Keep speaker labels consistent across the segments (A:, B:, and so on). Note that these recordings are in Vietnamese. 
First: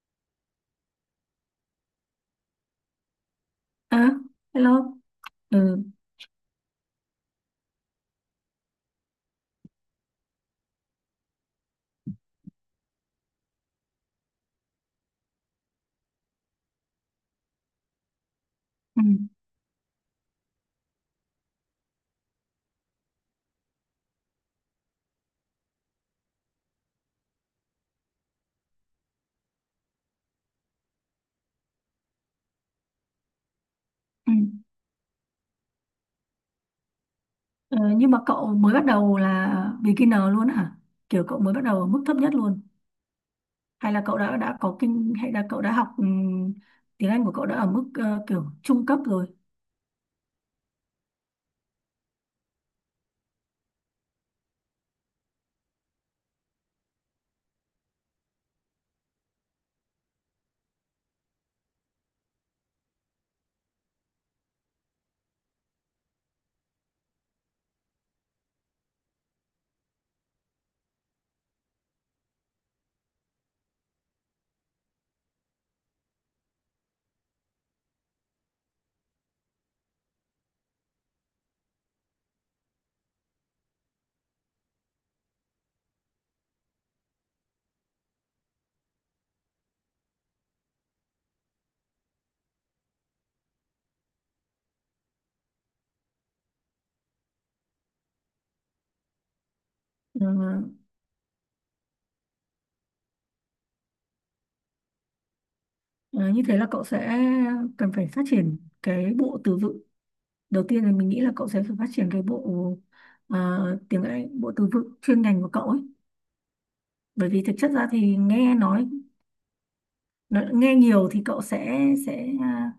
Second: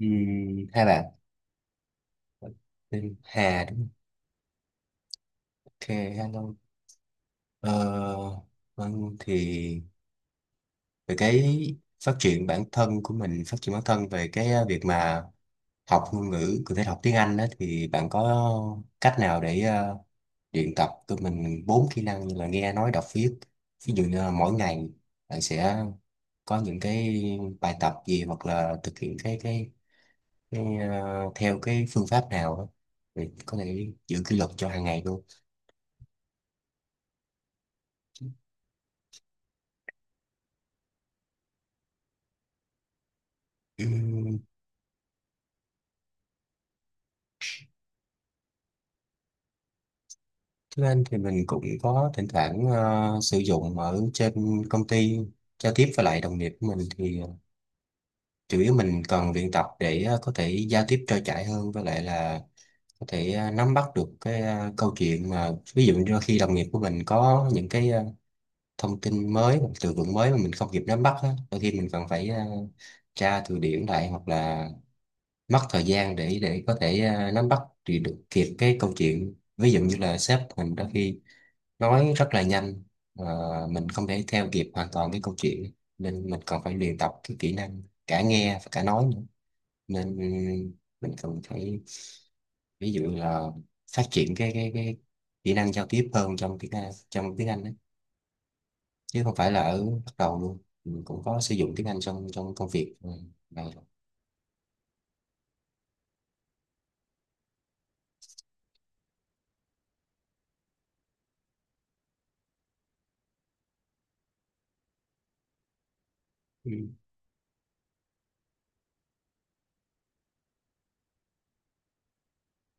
A: Hai bạn tên Hà đúng không?
B: À, hello. Ừ.
A: Ok, hello. ờ, vâng, thì về cái phát triển bản thân của mình, phát triển bản thân về cái việc mà học ngôn ngữ, cụ thể là học tiếng Anh đó, thì bạn có
B: Ừ,
A: cách nào để luyện tập cho mình bốn kỹ năng như là nghe, nói, đọc, viết, ví dụ như là mỗi ngày bạn sẽ có những cái bài tập gì, hoặc là thực hiện cái theo cái phương pháp nào đó thì có thể giữ
B: ừ.
A: kỷ luật cho hàng ngày luôn.
B: Ờ, nhưng mà cậu mới bắt đầu là beginner luôn hả? Kiểu cậu mới bắt đầu ở mức thấp nhất luôn. Hay là cậu đã
A: Ừm,
B: đã có kinh hay là cậu đã học tiếng Anh của cậu đã ở mức kiểu trung cấp rồi.
A: Tiếng Anh thì mình cũng có thỉnh thoảng sử dụng ở trên công ty, giao tiếp với lại đồng nghiệp của mình, thì chủ yếu mình cần luyện tập để có thể giao tiếp trôi chảy hơn, với lại là có thể nắm bắt được cái câu chuyện. Mà ví dụ như khi đồng nghiệp của mình có những cái thông tin mới hoặc từ vựng mới mà mình không kịp nắm bắt á, đôi khi mình cần phải tra từ điển lại, hoặc là mất thời gian để có thể nắm bắt thì được kịp cái câu chuyện. Ví dụ như là sếp mình đôi khi nói rất là nhanh, và mình không thể theo kịp hoàn toàn cái câu chuyện, nên mình còn phải luyện tập cái kỹ năng cả nghe và cả nói nữa. Nên mình cần phải, ví dụ là, phát triển cái kỹ năng giao tiếp hơn trong tiếng Anh đấy, chứ không phải là ở bắt
B: Ờ,
A: đầu luôn. Mình cũng có sử dụng tiếng Anh trong trong công việc này.
B: ờ, Như thế là cậu sẽ cần phải phát triển cái bộ từ vựng. Đầu tiên là mình nghĩ là cậu sẽ phải phát triển cái bộ ờ, tiếng Anh, bộ từ vựng chuyên ngành của cậu ấy.
A: Ừ.
B: Bởi vì thực chất ra thì nghe nói nó nghe nhiều thì cậu sẽ à,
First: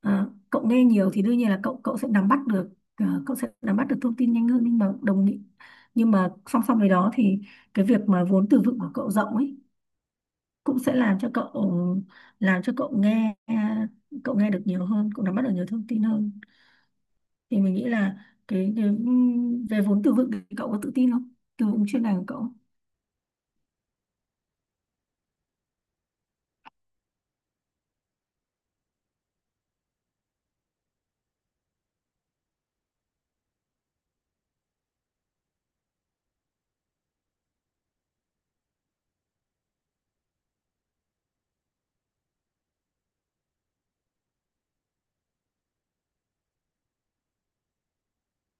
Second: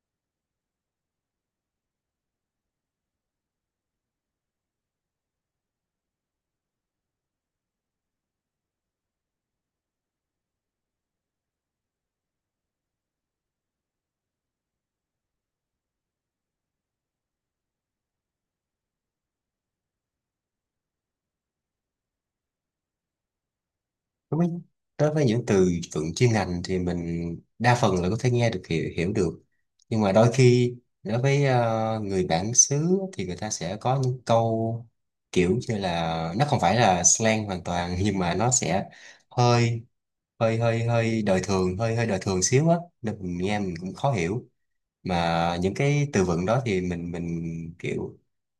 B: à, cậu nghe nhiều thì đương nhiên là cậu cậu sẽ nắm bắt được cậu sẽ nắm bắt được thông tin nhanh hơn, nhưng mà đồng ý, nhưng mà song song với đó thì cái việc mà vốn từ vựng của cậu rộng ấy cũng sẽ làm cho cậu, làm cho cậu nghe, cậu nghe được nhiều hơn, cậu nắm bắt được nhiều thông tin hơn. Thì mình nghĩ là cái về vốn từ vựng thì cậu có tự tin không, từ vựng chuyên ngành của cậu.
A: Đối với, đối với những từ vựng chuyên ngành thì mình đa phần là có thể nghe được, hiểu được. Nhưng mà đôi khi đối với người bản xứ thì người ta sẽ có những câu kiểu như là nó không phải là slang hoàn toàn nhưng mà nó sẽ hơi hơi hơi đời thường, hơi hơi đời thường xíu á, nên mình nghe mình cũng khó hiểu. Mà những cái từ vựng đó thì mình kiểu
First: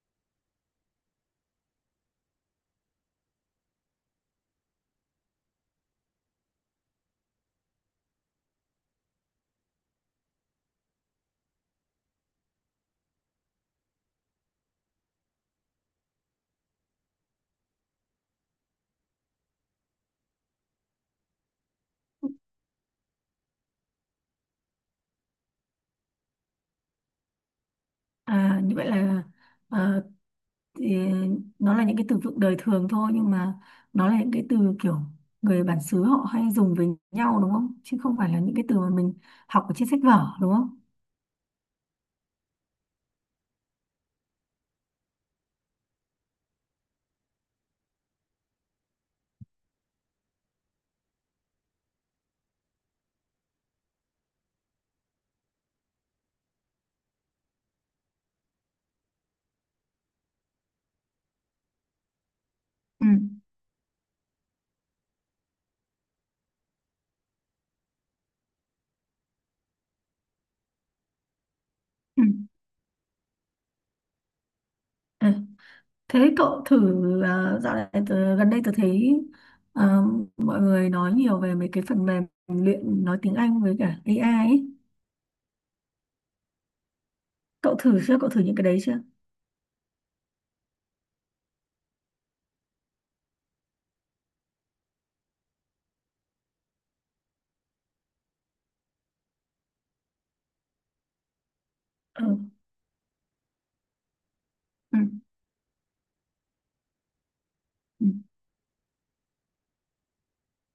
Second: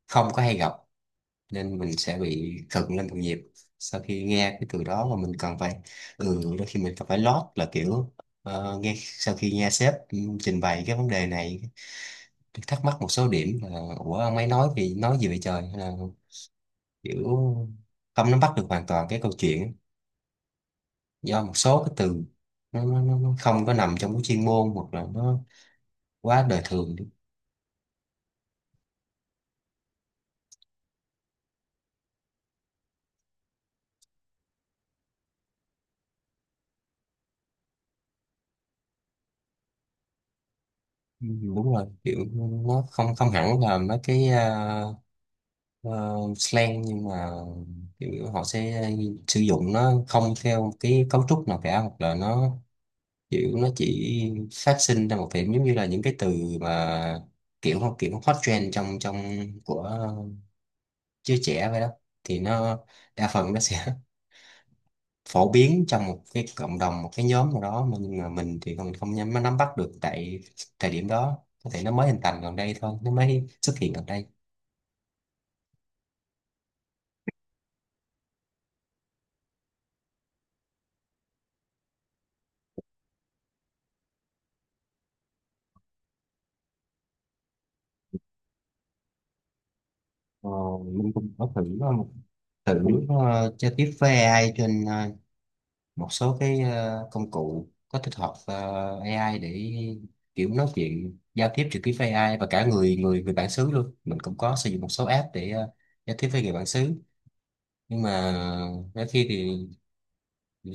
A: không có hay gặp, nên mình sẽ bị cận lên đồng nhịp sau khi nghe cái từ đó. Mà mình cần phải đôi khi mình cần phải lót là kiểu nghe, sau khi nghe sếp trình bày cái vấn đề này, thắc mắc một số điểm là ủa ông ấy nói thì nói gì vậy trời, hay là kiểu không nắm bắt được hoàn toàn cái câu chuyện, do một số cái từ nó không có nằm trong cái chuyên môn, hoặc là nó quá đời thường đi.
B: À, như vậy là à, Thì nó là những cái từ vựng đời thường thôi, nhưng mà nó là những cái từ kiểu người bản xứ họ hay dùng với nhau, đúng không, chứ không phải là những cái từ mà mình học ở trên sách vở, đúng không?
A: Ừ, đúng rồi, kiểu nó không không hẳn là mấy cái ờ, slang, nhưng mà kiểu họ sẽ sử dụng nó không theo một cái cấu trúc nào cả, hoặc là nó kiểu nó chỉ phát sinh ra một điểm, giống như là những cái từ mà kiểu kiểu hot trend trong trong của giới trẻ vậy đó. Thì nó
B: ừ
A: đa phần nó sẽ phổ biến trong một cái cộng đồng, một cái nhóm nào đó. Mà nhưng mà mình thì mình không nắm bắt được tại thời điểm đó, có thể nó mới hình
B: ừ
A: thành gần đây thôi, nó mới xuất hiện gần đây.
B: à, Thế cậu thử, dạo này tớ, gần đây tớ thấy ờ, mọi người nói nhiều về mấy cái phần mềm luyện nói tiếng Anh với cả AI ấy. Cậu thử chưa, cậu thử những cái đấy chưa?
A: Ờ, mình cũng có thử uh, thử giao tiếp với AI trên một số cái công cụ có tích hợp AI để kiểu nói chuyện giao tiếp trực tiếp với
B: ừ.
A: AI và cả người người người bản xứ luôn. Mình cũng có sử dụng một
B: ừ
A: số app để giao tiếp với người bản xứ, nhưng
B: ừ
A: mà đôi khi thì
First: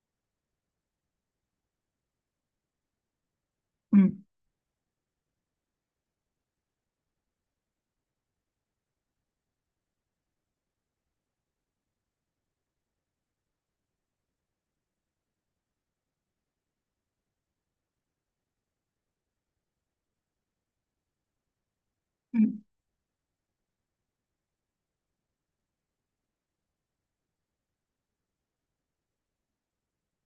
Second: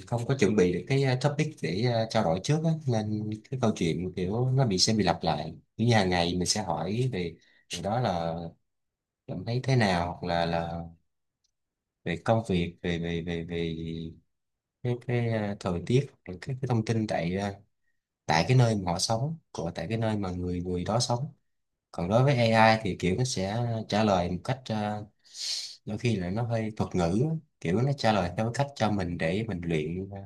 A: không có chuẩn bị được cái topic để trao đổi trước á, nên cái câu
B: ừ
A: chuyện kiểu nó sẽ bị lặp lại. Như hàng ngày mình sẽ hỏi về điều đó là cảm thấy thế nào, hoặc là về công việc, về về về về cái thời tiết, rồi cái thông tin tại tại cái nơi mà họ sống, của tại cái nơi mà người người đó sống. Còn đối
B: ừ
A: với AI thì kiểu nó sẽ trả lời một cách đôi khi là nó hơi thuật ngữ á. Kiểu nó trả lời theo cái cách cho mình để mình luyện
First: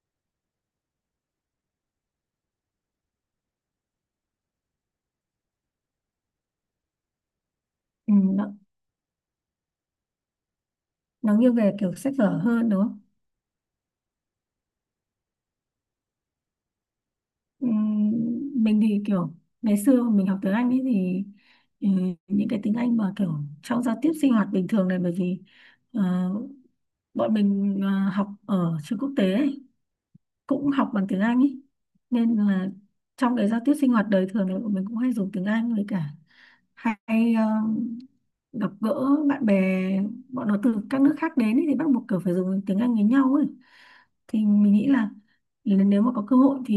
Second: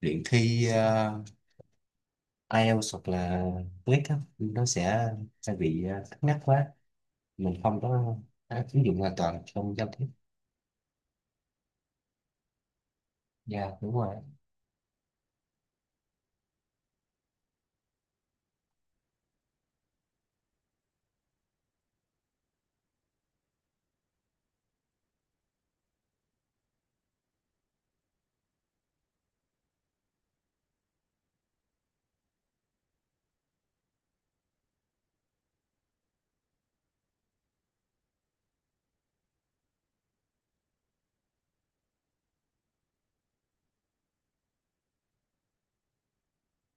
A: luyện thi IELTS hoặc là TOEIC á. Nó sẽ bị cứng nhắc quá, mình không
B: Ừ,
A: có áp ứng dụng hoàn toàn trong giao tiếp.
B: nó nghiêng về kiểu sách vở hơn đúng không?
A: Dạ đúng rồi.
B: Ừm, mình thì kiểu ngày xưa mình học tiếng Anh ấy, thì ừ, những cái tiếng Anh mà kiểu trong giao tiếp sinh hoạt bình thường này, bởi vì ờ, bọn mình học ở trường quốc tế ấy, cũng học bằng tiếng Anh ấy. Nên là trong cái giao tiếp sinh hoạt đời thường này bọn mình cũng hay dùng tiếng Anh, với cả hay gặp gỡ bạn bè bọn nó từ các nước khác đến ấy, thì bắt buộc kiểu phải dùng tiếng Anh với nhau ấy. Thì mình nghĩ là nếu mà có cơ hội thì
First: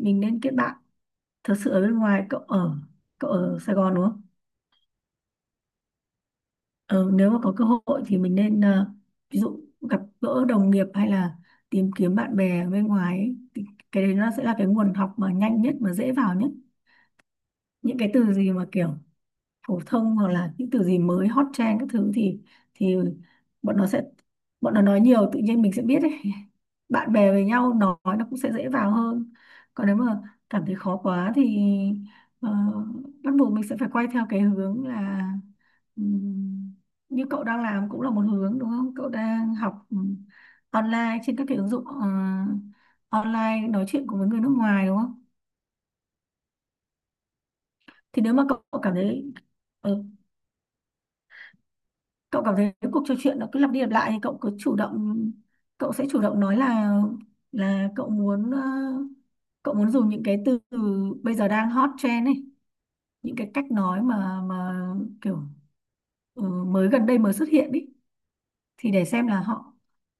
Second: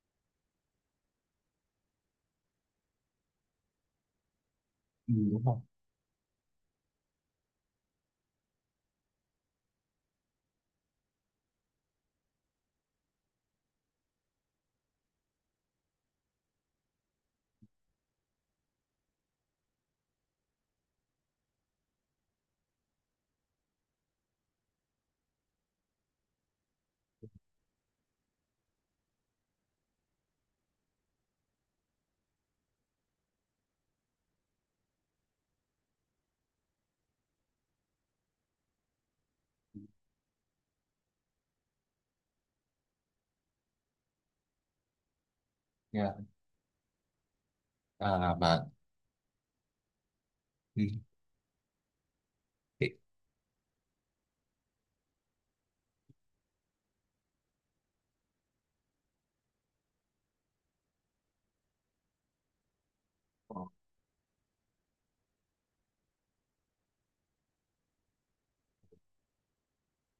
B: mình nên kết bạn thật sự ở bên ngoài. Cậu ở, cậu ở Sài Gòn đúng không?
A: Ừ, đúng không?
B: Ờ, nếu mà có cơ hội thì mình nên ví dụ gặp gỡ đồng nghiệp hay là tìm kiếm bạn bè ở bên ngoài ấy, thì cái đấy nó sẽ là cái nguồn học mà nhanh nhất, mà dễ vào nhất. Những cái từ gì mà kiểu phổ thông hoặc là những từ gì mới hot trend các thứ thì bọn nó sẽ, bọn nó nói nhiều tự nhiên mình sẽ biết ấy. Bạn bè với nhau nói nó cũng sẽ dễ vào hơn. Còn nếu mà cảm thấy khó quá thì ờ, bắt buộc mình sẽ phải quay theo cái hướng là ừm, như cậu đang làm cũng là một hướng, đúng không, cậu đang học online trên các cái ứng dụng online nói chuyện cùng với người nước ngoài, đúng không?
A: Dạ,
B: Thì nếu
A: à,
B: mà cậu
A: mà
B: cậu cảm thấy ừ, cậu cảm thấy
A: ừ.
B: cái cuộc trò chuyện nó cứ lặp đi lặp lại thì cậu cứ chủ động, cậu sẽ chủ động nói là cậu muốn cậu muốn dùng những cái từ bây giờ đang hot trend ấy, những cái cách nói mà kiểu mới gần đây mới xuất hiện ấy, thì để xem là họ,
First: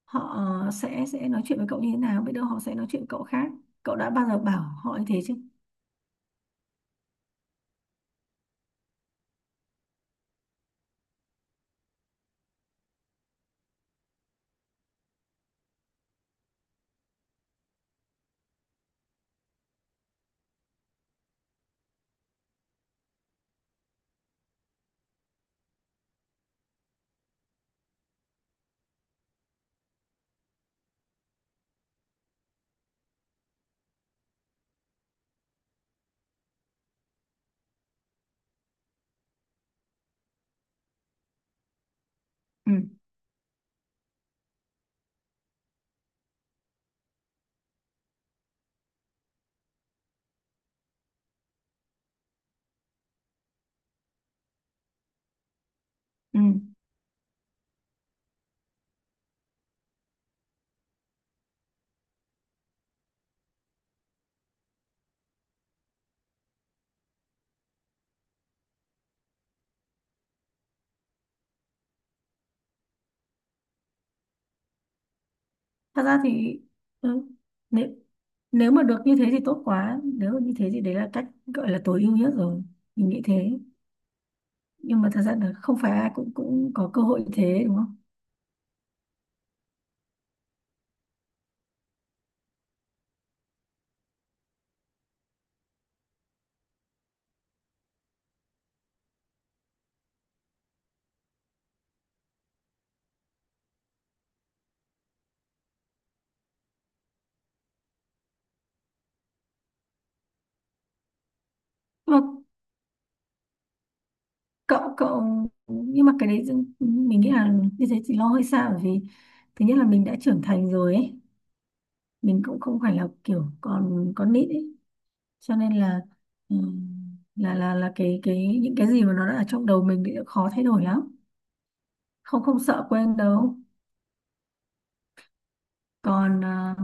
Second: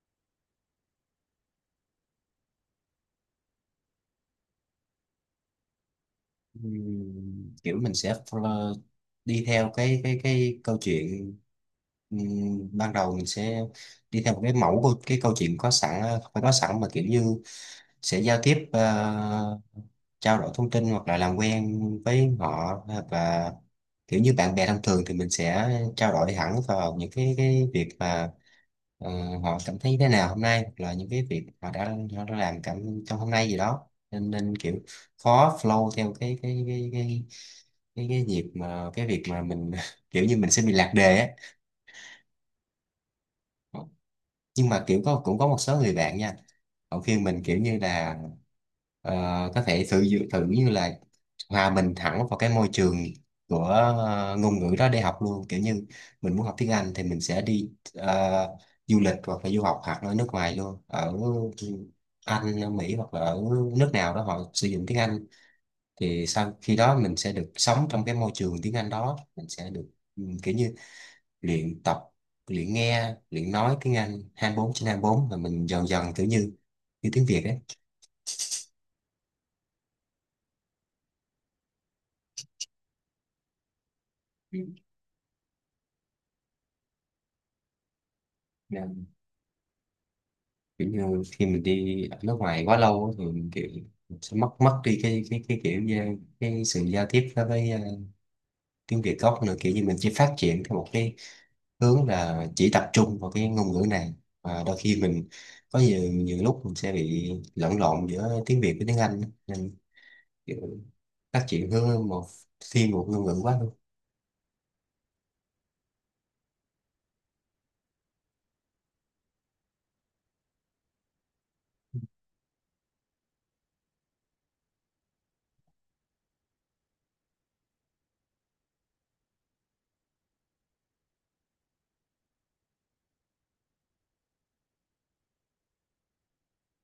B: họ sẽ nói chuyện với cậu như thế nào, biết đâu họ sẽ nói chuyện với cậu khác. Cậu đã bao giờ bảo họ như thế chứ?
A: Kiểu mình sẽ follow, đi theo cái câu chuyện. Ban đầu mình sẽ đi theo một cái mẫu của cái câu chuyện có sẵn, không phải có sẵn mà kiểu như sẽ giao tiếp, trao đổi thông tin hoặc là làm quen với họ, hoặc là kiểu như bạn bè thông thường thì mình sẽ trao đổi hẳn vào những cái việc mà ờ, họ cảm thấy thế nào hôm nay, hoặc là những cái việc họ đã làm cảm trong hôm nay gì đó, nên nên kiểu khó flow theo cái nhịp, mà cái việc mà mình kiểu như mình sẽ bị lạc đề
B: ừ
A: á. Nhưng mà kiểu cũng có một số người bạn nha, họ khuyên mình kiểu như là ờ, có thể thử như là hòa mình thẳng vào cái môi trường của ngôn ngữ đó để học luôn. Kiểu như mình muốn học tiếng
B: ừ
A: Anh thì mình sẽ đi du lịch hoặc là du học, hoặc ở nước ngoài luôn, ở Anh, ở Mỹ hoặc là ở nước nào đó họ sử dụng tiếng Anh, thì sau khi đó mình sẽ được sống trong cái môi trường tiếng Anh đó, mình sẽ được kiểu như luyện tập, luyện nghe, luyện nói tiếng Anh 24/24, là mình dần
B: Thật
A: dần
B: ra
A: kiểu như
B: thì
A: như
B: ừ,
A: tiếng Việt ấy.
B: nếu nếu mà được như thế thì tốt quá, nếu mà như thế thì đấy là cách gọi là tối ưu nhất rồi, mình nghĩ thế.
A: Ừ.
B: Nhưng mà thật ra là không phải ai cũng, cũng có cơ hội như thế, đúng không?
A: Nên kiểu như khi mình đi ở nước ngoài quá lâu á, thì mình kiểu mình sẽ mất mất đi cái kiểu như cái sự giao tiếp đối với tiếng Việt gốc nữa. Kiểu như mình chỉ phát triển theo một cái hướng là chỉ tập trung vào cái ngôn ngữ này, và đôi khi mình có nhiều nhiều lúc mình sẽ bị lẫn lộn giữa tiếng Việt với tiếng Anh, nên kiểu phát triển hướng
B: Nhưng
A: một,
B: mà
A: thiên một ngôn ngữ quá.
B: cậu cậu nhưng mà mình nghĩ là như thế thì lo hơi xa, bởi vì thứ nhất là mình đã trưởng thành rồi ấy, mình cũng không phải là kiểu còn con nít ấy, cho nên là ừ, là cái những cái gì mà nó đã ở trong đầu mình thì khó thay đổi lắm, không không sợ quên đâu. Còn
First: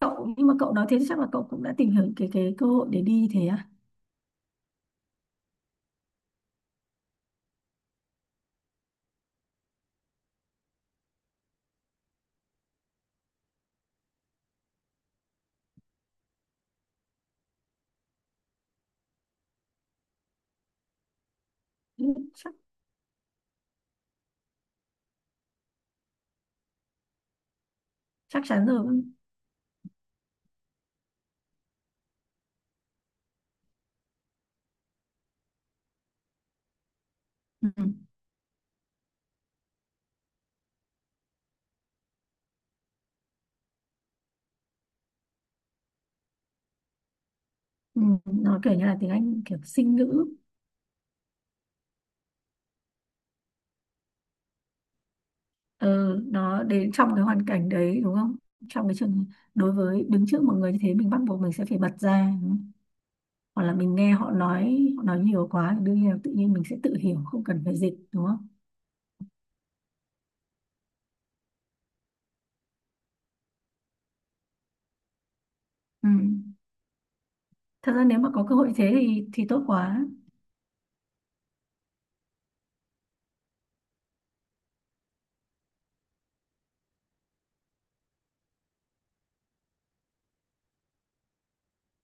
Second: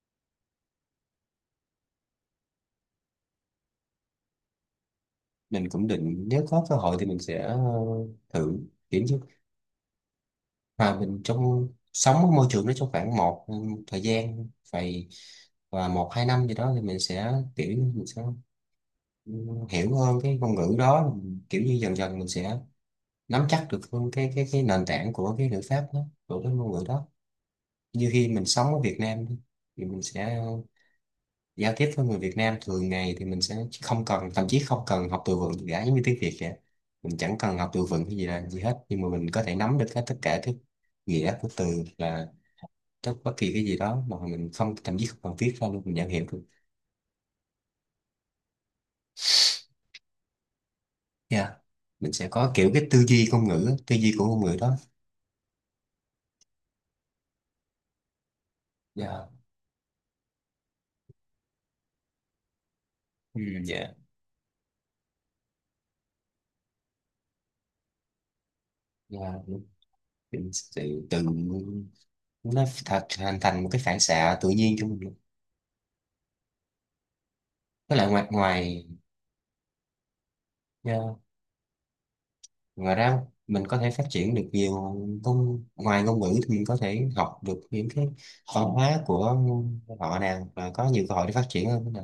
B: cậu, nhưng mà cậu nói thế chắc là cậu cũng đã tìm hiểu cái cơ hội để đi thế à.
A: Mình cũng định nếu có cơ hội thì mình sẽ thử, kiểu như mà mình trong sống ở môi trường đó trong khoảng một thời gian vài, và một hai năm gì đó thì mình sẽ kiểu như mình sẽ ừ, hiểu hơn cái ngôn ngữ đó. Kiểu như dần
B: Ừ,
A: dần mình
B: chắc
A: sẽ nắm chắc được hơn cái nền tảng của cái ngữ pháp đó, của cái ngôn ngữ đó. Như khi
B: chắc
A: mình
B: chắn
A: sống ở Việt
B: rồi.
A: Nam đi, thì mình sẽ giao tiếp với người Việt Nam thường ngày, thì mình sẽ không cần, thậm chí không cần học từ vựng gì cả, giống như tiếng Việt vậy. Mình chẳng cần
B: ừ.
A: học từ vựng cái gì là gì hết, nhưng mà mình có thể nắm được hết tất cả cái nghĩa của từ, là bất kỳ cái gì đó mà mình không, thậm chí không cần viết ra luôn, mình nhận hiểu được.
B: Ừ. nó kiểu như là tiếng Anh kiểu sinh ngữ,
A: Yeah. Mình sẽ có kiểu cái tư duy ngôn ngữ, tư duy của ngôn ngữ đó.
B: ừ, nó đến trong cái hoàn cảnh đấy, đúng không, trong cái
A: Yeah.
B: trường, đối với đứng trước một người như thế mình bắt buộc mình sẽ phải bật ra,
A: Ừ,
B: hoặc là
A: dạ.
B: mình nghe họ nói, họ nói nhiều quá thì đương nhiên là tự nhiên mình sẽ tự hiểu, không cần phải dịch đúng không.
A: Yeah. Mình sẽ tự, nó hình thành một cái phản xạ tự nhiên cho mình luôn.
B: Ừ. Thật
A: Nó
B: ra
A: là
B: nếu
A: ngoài,
B: mà có cơ hội thế thì tốt quá.
A: dạ. Ngoài ra mình có thể phát triển được nhiều, ngôn ngoài ngôn ngữ thì mình có thể học được những cái văn hóa của họ nè, và có nhiều cơ hội để phát triển hơn nữa nè.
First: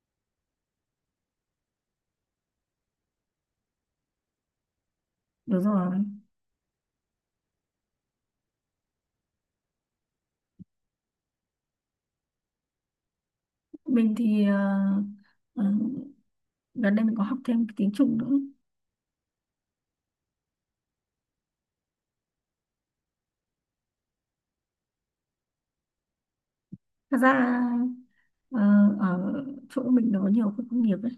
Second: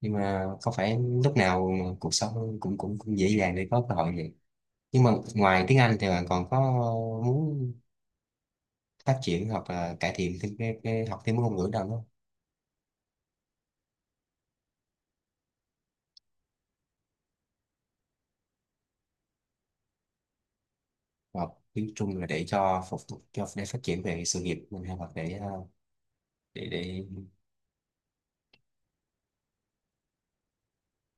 A: Nhưng mà không phải lúc nào cuộc sống cũng cũng, cũng dễ dàng để có cơ hội vậy. Nhưng mà ngoài
B: Đúng
A: tiếng Anh
B: rồi,
A: thì bạn còn có muốn phát triển hoặc là cải thiện thêm cái học thêm ngôn ngữ nào không?
B: mình thì ờ, gần đây mình có học thêm cái tiếng Trung nữa.
A: Hoặc tiếng Trung là để cho phục vụ, cho để phát triển về sự nghiệp mình, hay hoặc để để
B: Thật ra ờ, ở chỗ mình đó nhiều khu công nghiệp ấy,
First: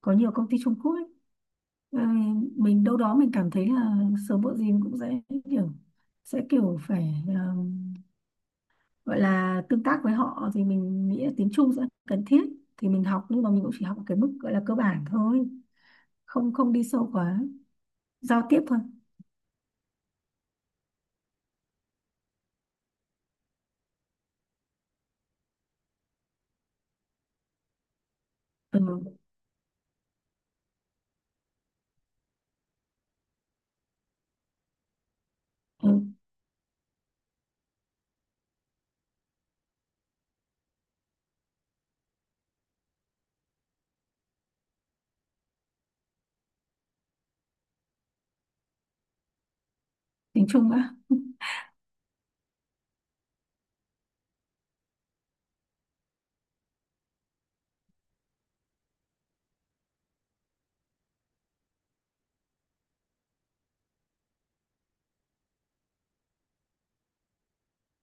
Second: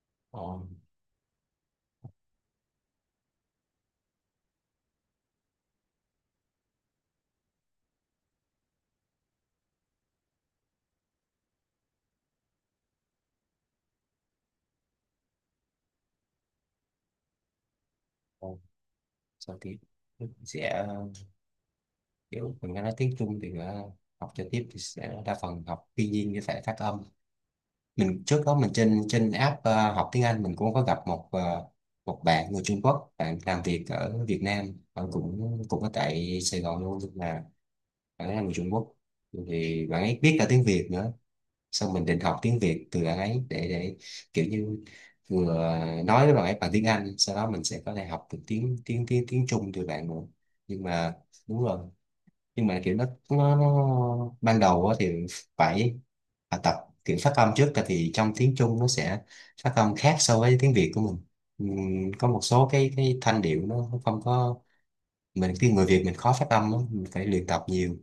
B: có nhiều
A: ờ,
B: công ty Trung Quốc ấy. Ờ, mình đâu đó mình cảm thấy là sớm muộn gì mình cũng sẽ kiểu, sẽ kiểu phải gọi là tương tác với họ, thì mình nghĩ là tiếng Trung sẽ cần thiết. Thì mình học, nhưng mà mình cũng chỉ học ở cái mức gọi là cơ bản thôi, không không đi sâu quá, giao
A: ờ,
B: tiếp thôi.
A: sao tiếp, sẽ kiểu mình nghe nói tiếng Trung thì học cho tiếp thì sẽ đa phần học thiên nhiên như thể phát âm. Mình trước đó mình
B: ừ,
A: trên trên app học tiếng Anh, mình cũng có gặp một bạn người Trung Quốc, bạn làm việc ở Việt Nam, bạn cũng cũng ở
B: ừ,
A: tại Sài Gòn luôn, nhưng mà bạn ấy là người Trung Quốc, thì bạn ấy biết cả tiếng Việt nữa. Xong mình định học tiếng Việt từ bạn ấy để kiểu như vừa nói với bạn ấy bằng tiếng Anh, sau đó mình sẽ có thể học được tiếng tiếng tiếng tiếng Trung từ bạn nữa.
B: Tiếng Trung
A: Nhưng
B: á.
A: mà đúng rồi. Nhưng mà kiểu nó ban đầu á thì phải tập kiểu phát âm trước, tại vì trong tiếng Trung nó sẽ phát âm khác so với tiếng Việt của mình. Có một số cái thanh điệu nó không có. Mình khi người Việt mình khó phát âm lắm, mình phải luyện tập nhiều,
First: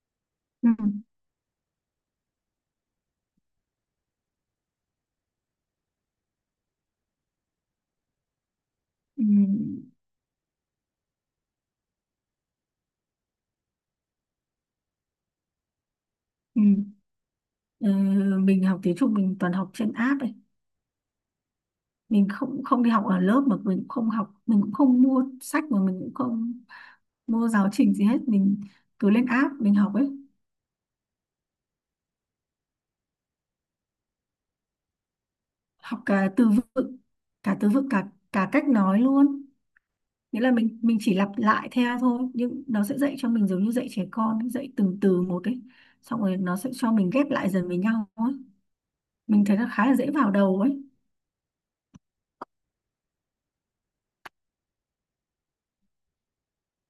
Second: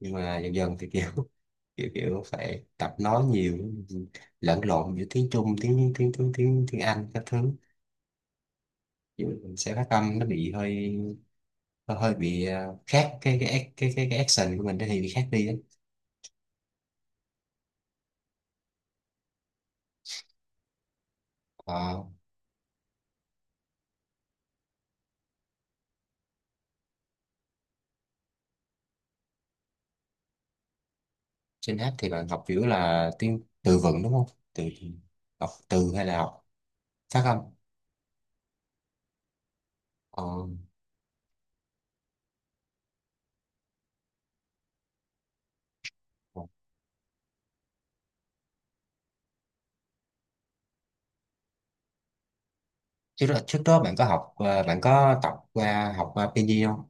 A: nhưng mà dần
B: ừ,
A: dần thì kiểu kiểu kiểu phải tập nói nhiều, lẫn lộn giữa tiếng Trung, tiếng tiếng tiếng tiếng tiếng Anh các thứ. Ví
B: ừ,
A: dụ mình sẽ phát âm nó bị hơi hơi bị khác, cái action của mình nó thì bị khác đi á.
B: ừ. Ờ, mình học tiếng Trung mình toàn học trên app ấy,
A: Ờ.
B: mình không không đi học ở lớp, mà mình cũng không học, mình cũng không mua sách, mà mình cũng không mua giáo trình gì hết, mình cứ lên app mình học ấy.
A: Trên app thì bạn học kiểu là tiếng từ vựng đúng không? Từ, học từ
B: Học
A: hay là
B: cả
A: học
B: từ vựng,
A: phát âm?
B: cả cả cách nói luôn. Nghĩa
A: Ờ.
B: là mình chỉ lặp lại theo thôi, nhưng nó sẽ dạy cho mình giống như dạy trẻ con, dạy từng từ một ấy, xong rồi nó sẽ cho mình ghép lại dần với nhau ấy, mình thấy nó khá là dễ vào đầu ấy.
A: Trước đó bạn có học bạn có tập qua, học qua pinyin không?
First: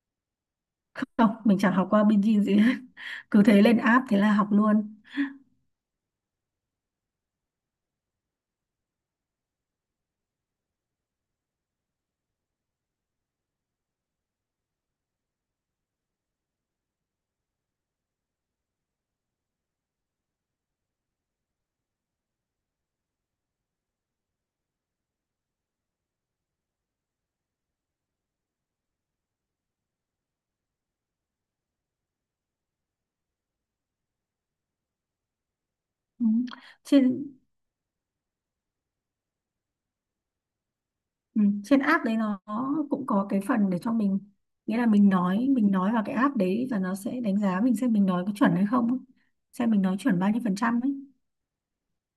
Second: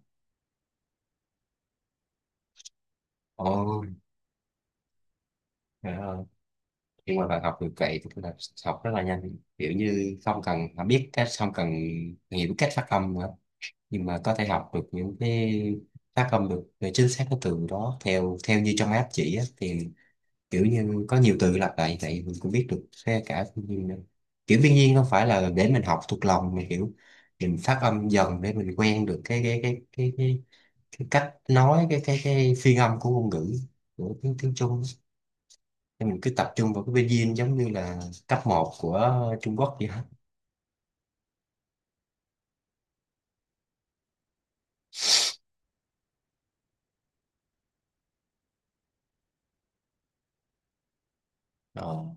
B: Không, mình chẳng học qua binge gì hết. Cứ thế lên
A: Ồ,
B: app thế là học luôn.
A: trời ơi. Nhưng mà bạn học được vậy tức là học rất là nhanh, kiểu như không cần mà biết cách, không cần hiểu cách phát âm nữa, nhưng mà có thể học được những cái phát âm được về chính xác cái từ đó theo theo như trong app chỉ á, thì kiểu như có nhiều từ lặp lại như vậy mình cũng biết được xe cả thiên nhiên nữa. Kiểu thiên nhiên không phải là để mình học thuộc lòng, mà kiểu mình phát âm dần để mình quen được cái cách nói, cái phiên âm của ngôn ngữ, của tiếng tiếng Trung. Nên mình
B: Ừ.
A: cứ tập trung vào cái
B: trên
A: pinyin giống như là cấp một của Trung Quốc vậy đó.
B: Ừ. Trên app đấy nó cũng có cái phần để cho mình, nghĩa là mình nói, mình nói vào cái app đấy và nó sẽ đánh giá mình xem mình nói có chuẩn hay không ấy, xem mình nói chuẩn bao nhiêu phần trăm ấy.
A: Đó.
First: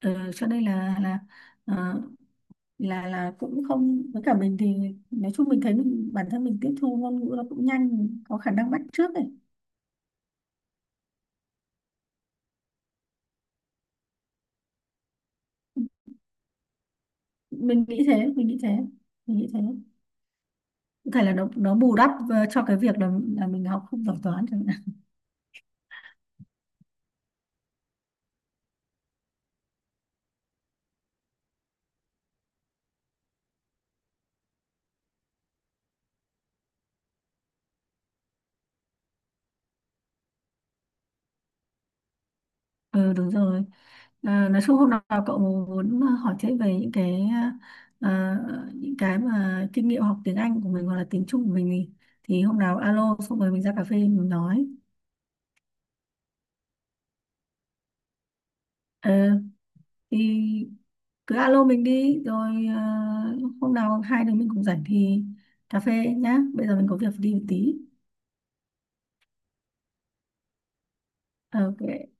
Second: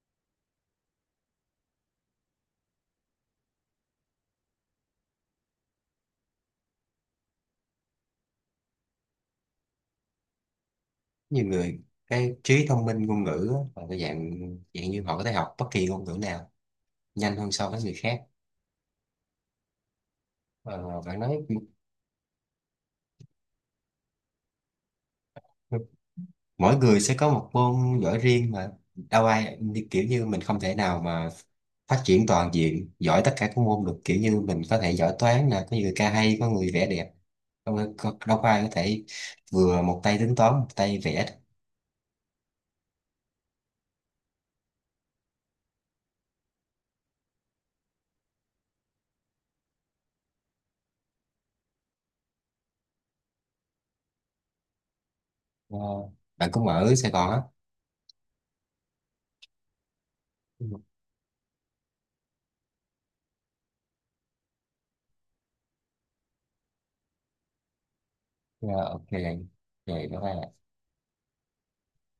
B: Ừ, cho nên là ờ, là cũng không, với cả mình thì nói chung mình thấy mình, bản thân mình tiếp thu ngôn ngữ nó cũng nhanh, mình có khả năng bắt chước ấy.
A: Nhiều người cái trí thông minh ngôn ngữ á, là cái dạng dạng như họ có thể học bất kỳ ngôn ngữ nào nhanh hơn so với
B: mình
A: người
B: nghĩ
A: khác.
B: thế mình nghĩ thế mình nghĩ thế.
A: Ờ,
B: Có
A: bạn
B: thể là
A: nói
B: nó bù đắp cho cái việc là mình học không giỏi toán chẳng hạn.
A: mỗi người sẽ có một môn giỏi riêng, mà đâu ai kiểu như mình không thể nào mà phát triển toàn diện giỏi tất cả các môn được, kiểu như mình có thể giỏi toán nè, có người ca hay, có người vẽ đẹp. Đâu, đâu có ai có thể vừa một tay tính toán, một tay vẽ được.
B: Ừ đúng rồi. À, nói chung hôm nào cậu muốn hỏi thêm về những cái à, những cái mà kinh nghiệm học tiếng Anh của mình hoặc là tiếng Trung của mình thì hôm nào alo xong rồi mình ra cà phê mình nói.
A: Ờ, bạn cũng ở Sài Gòn á?
B: Ờ, thì cứ alo mình đi rồi hôm nào hai đứa mình cùng rảnh thì cà phê nhá. Bây giờ mình có việc đi một tí.
A: Dạ, ok rồi, bye bye.
B: Ok.